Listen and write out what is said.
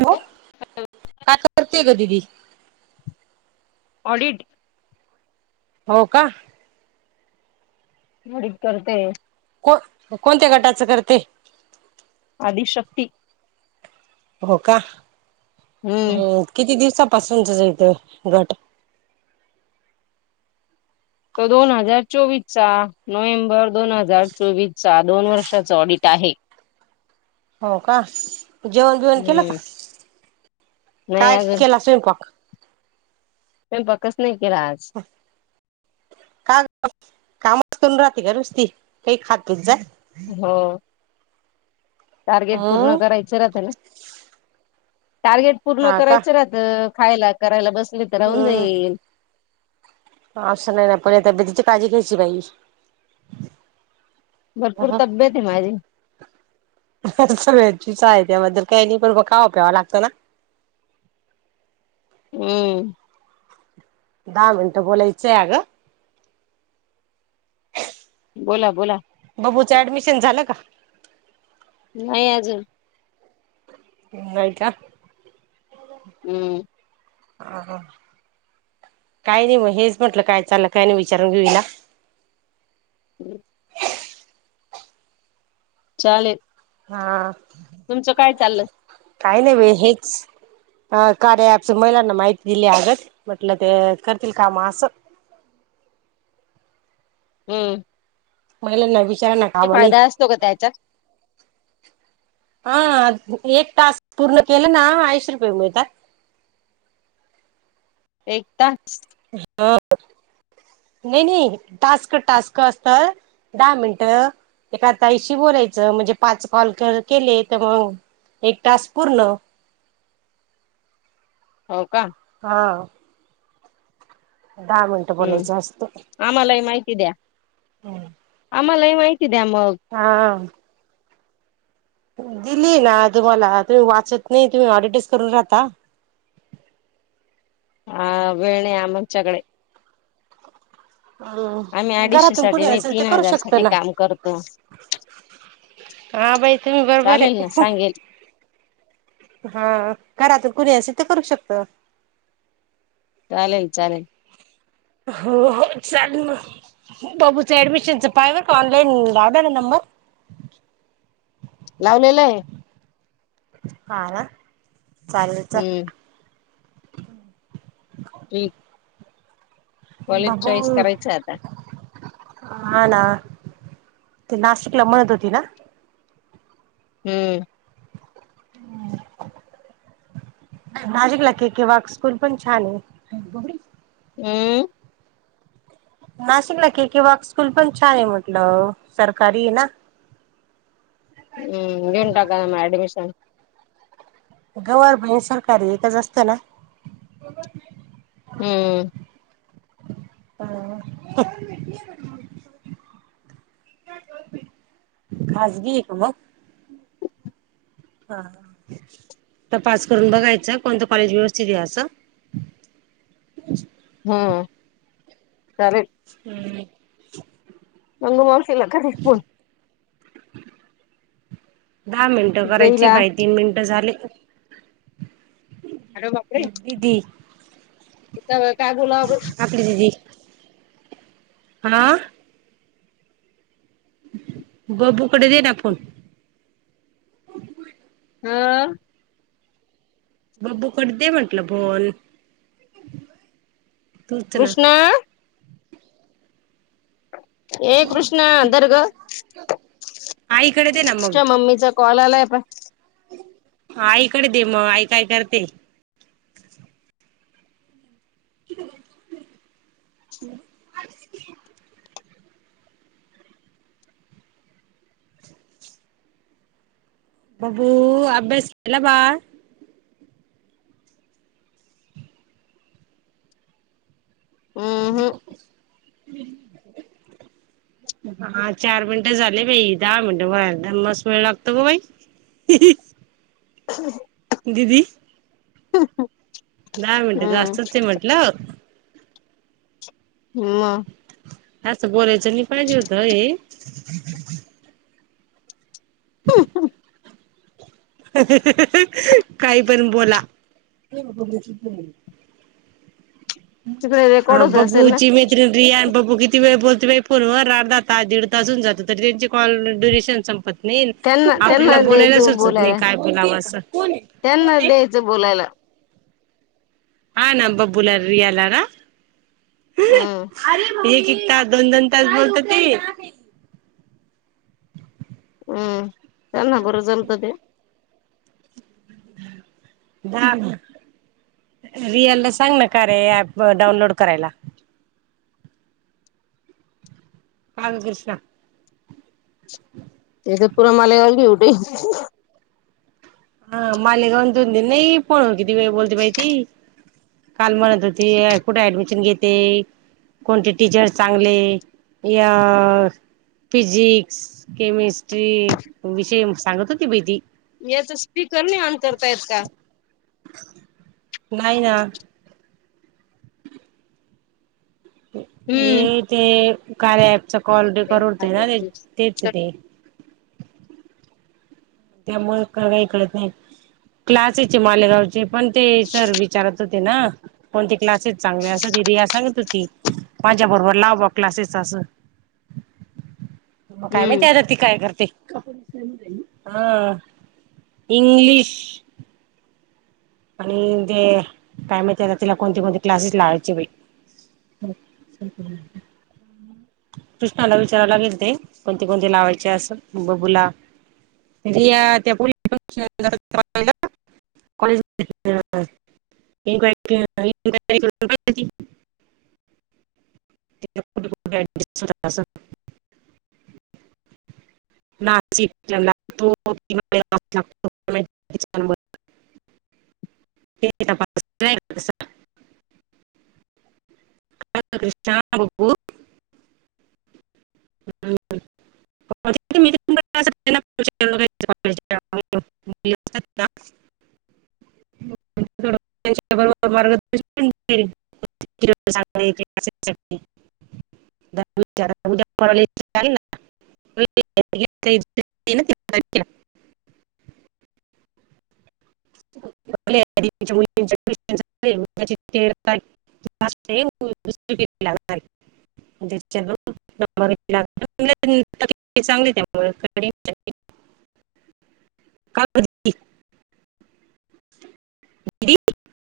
Hello, [unintelligible] करते गं दीदी ऑडिट हो का? मी करते. को कोणत्या गटाचं करते? आदिशक्ती हो का. हम्म किती दिवसा पासूनचच येतंय घाट तो दोन हजार चोवीसचा, नोव्हेंबर दोन हजार चोवीस. चा दोन वर्षाच ऑडिट आहे. हो का? जेवण बिवण केलं का? हम्म नाही काय अजून केला स्वयंपाक? [unintelligible] नाही. केला आज. [unintelligible] कामच करून राहती का नुसती? काही खात पित जा. हो. टार्गेट पूर्ण हम्म करायचं राहतं ना? टार्गेट पूर्ण हा का करायचं राहतं. खायला करायला बस ली तर राहून हम्म जाईल. असं नाही ना पण या तब्येतीची काळजी घ्यायची बाई. भरपूर ह तब्येत आहे माझी. [unintelligible] त्याबद्दल काही नाही पण खावं प्यावं लागतं ना? हम्म. दहा मिनिटं बोलायचं आहे अगं. बोला बोला. [unintelligible] ऍडमिशन झालं का? नाही अजून. होय का? हम्म. हां हां काही नाही म हेच म्हंटलं काय चाललं काय नाही विचारून घेऊया? हम्म. चालेल. हां. तुमचं काय चाललं? काही नाही बाई हेच कार्याच महिलांना माहिती दिली आगत म्हटलं ते करतील काम असं. हम्म. महिला नवी फायदा असतो का त्याचात? हां एक टास्क पूर्ण केलं ना ऐंशी रुपये मिळतात. [unintelligible] [unintelligible] नाही नाही, टास्क टास्क असतं दहा मिनिटं एका ताईशी बोलायचं म्हणजे पाच कॉल क केले तर मग एक टास्क पूर्ण. हो का? हां. दहा मिनिटं बोलायचे असते. ती द्या. हम्म. मलाही माहि हां. दिली ना तुम्हाला तुम्ही वाचत नाही तुम्ही [unintelligible] करू राहता. हां वेळ नाई आमच्याकडे. आम्ही हम्म अडीचशे घरातून साठी कुणी नाही असल तर तीन करू हजार साठी शकतं ना काम करतो हां बाई बरोबर चालेल ना आहे. सांगेल हां घरातून कुणी असेल तर करू शकतं. चालेल चालेल. हो हो चालू मग बाबूचं ऍडमिशनच पहा बरं का ऑनलाईन [unintelligible] लावलेलं आहे. [unintelligible] चालुये चालू हम्म [unintelligible] कॉलेज चॉईस करायचं आहे आता. हां ना ती नाशिकला म्हणत होती ना? हम्म. [unintelligible] किंवा स्कूल पण छान आहे. [unintelligible] हम्म. नाशिकला के के वाक स्कूल पण छान आहे म्हटलं सरकारी आहे ना. हम्म घेऊन टाका ना म ऍडमिशन. [unintelligible] सरकारी एकच असते ना? हम्म [unintelligible] खाजगी हे का मग? हां हां तपास करून बघायचं कोणतं कॉलेज व्यवस्थित आहे असं. हो चालेल. हम्म. गंगा मा [unintelligible] दहा मिनिटं करायची आहे देईला बाई तीन मिनिटं झाले. [inaudible] अरे बापरे! [unintelligible] दिदी काय बोलावं अजून? हां? [unintelligible] दे ना फोन. हं? बबूकडं दे म्हटलं फोन. तूच ना [unintelligible] ये कृष्णा धर गं आईकडे दे ना मग. तुच्या मम्मीचा कॉल आलाय [unintelligible] आईकडे दे मग आई काय करते? [inaudible] बबू अभ्यास केला बाळ? अम्म हं. हा चार मिनटं झाले बाई दहा मिनटं बदम [unintelligible] मस वेळ लागतो ग बाई दिदी हा हा [unintelligible] दहा मिनटे जास्तच ये म्हटलं म असं बोलायचं नाही पाहिजे होतं हो हे ह [unintelligible] काही पण बोला तिकडे रेकॉर्ड हा होत असेल ना बब्बूची मत्री रिया आणि बब्बू किती वेळ बोल तुम्ही फोनवर अर्धा तास दीड तास होऊन जातात तर यांची कॉल दूरदर्शन संपत नाही नाही त्यांना आपल्याला त्यांना बोलायला द्यायचं सुचत नाही बोलायला काय बोलावं असं त्यांना द्यायचं बोलायला हा ना ब्बुला रियाला ना हम्म एक एक तास दोन दोन तास बोलत ते हम्म त्यांना बरं जमतं ते थांब रिअल ला सांग ना कार्या ऍप डाउनलोड करायला बाळकृष्ण तूर मला घेवठे [unintelligible] मालेगाव बोलते बाई ती किती वेळ बोलते बाई ती काल म्हणत होती कुठे ऍडमिशन घेते कोणते टीचर चांगले या फिजिक्स केमिस्ट्री विषय सांगत होती बाहिती याच स्पीकर नाही ऑन करता येत का नाही ना हे हम्म ते कार्या ॲप कॉल करडते ना ते तेच ते [unintelligible] त्यामुळे काही कळत नाही क्लासेचे मालेगावचे [unintelligible] पण ते सर विचारत ना कोणती क्लासेस चांगले अस ती रिया सांगत होती माझ्या बरोबर लाव बा क्लासेस अस मग काय हम्म माहिती आता ती काय करते कापसय [unintelligible] हा इंग्लिश आणि ते काय माहिती तिला कोणते कोणते क्लासेस लावायचे बाई कृष्णाला विचारा लागेल ते कोणते कोणते लावायचे अस बबूला इनवायरी इनयरी कठ कुठ लागतो [unintelligible] ते तपास ानप्पू [unintelligible] रोबर मार्ग उद्याला [unintelligible] मुणार चांग त्यामु का [unintelligible] हडी [unintelligible]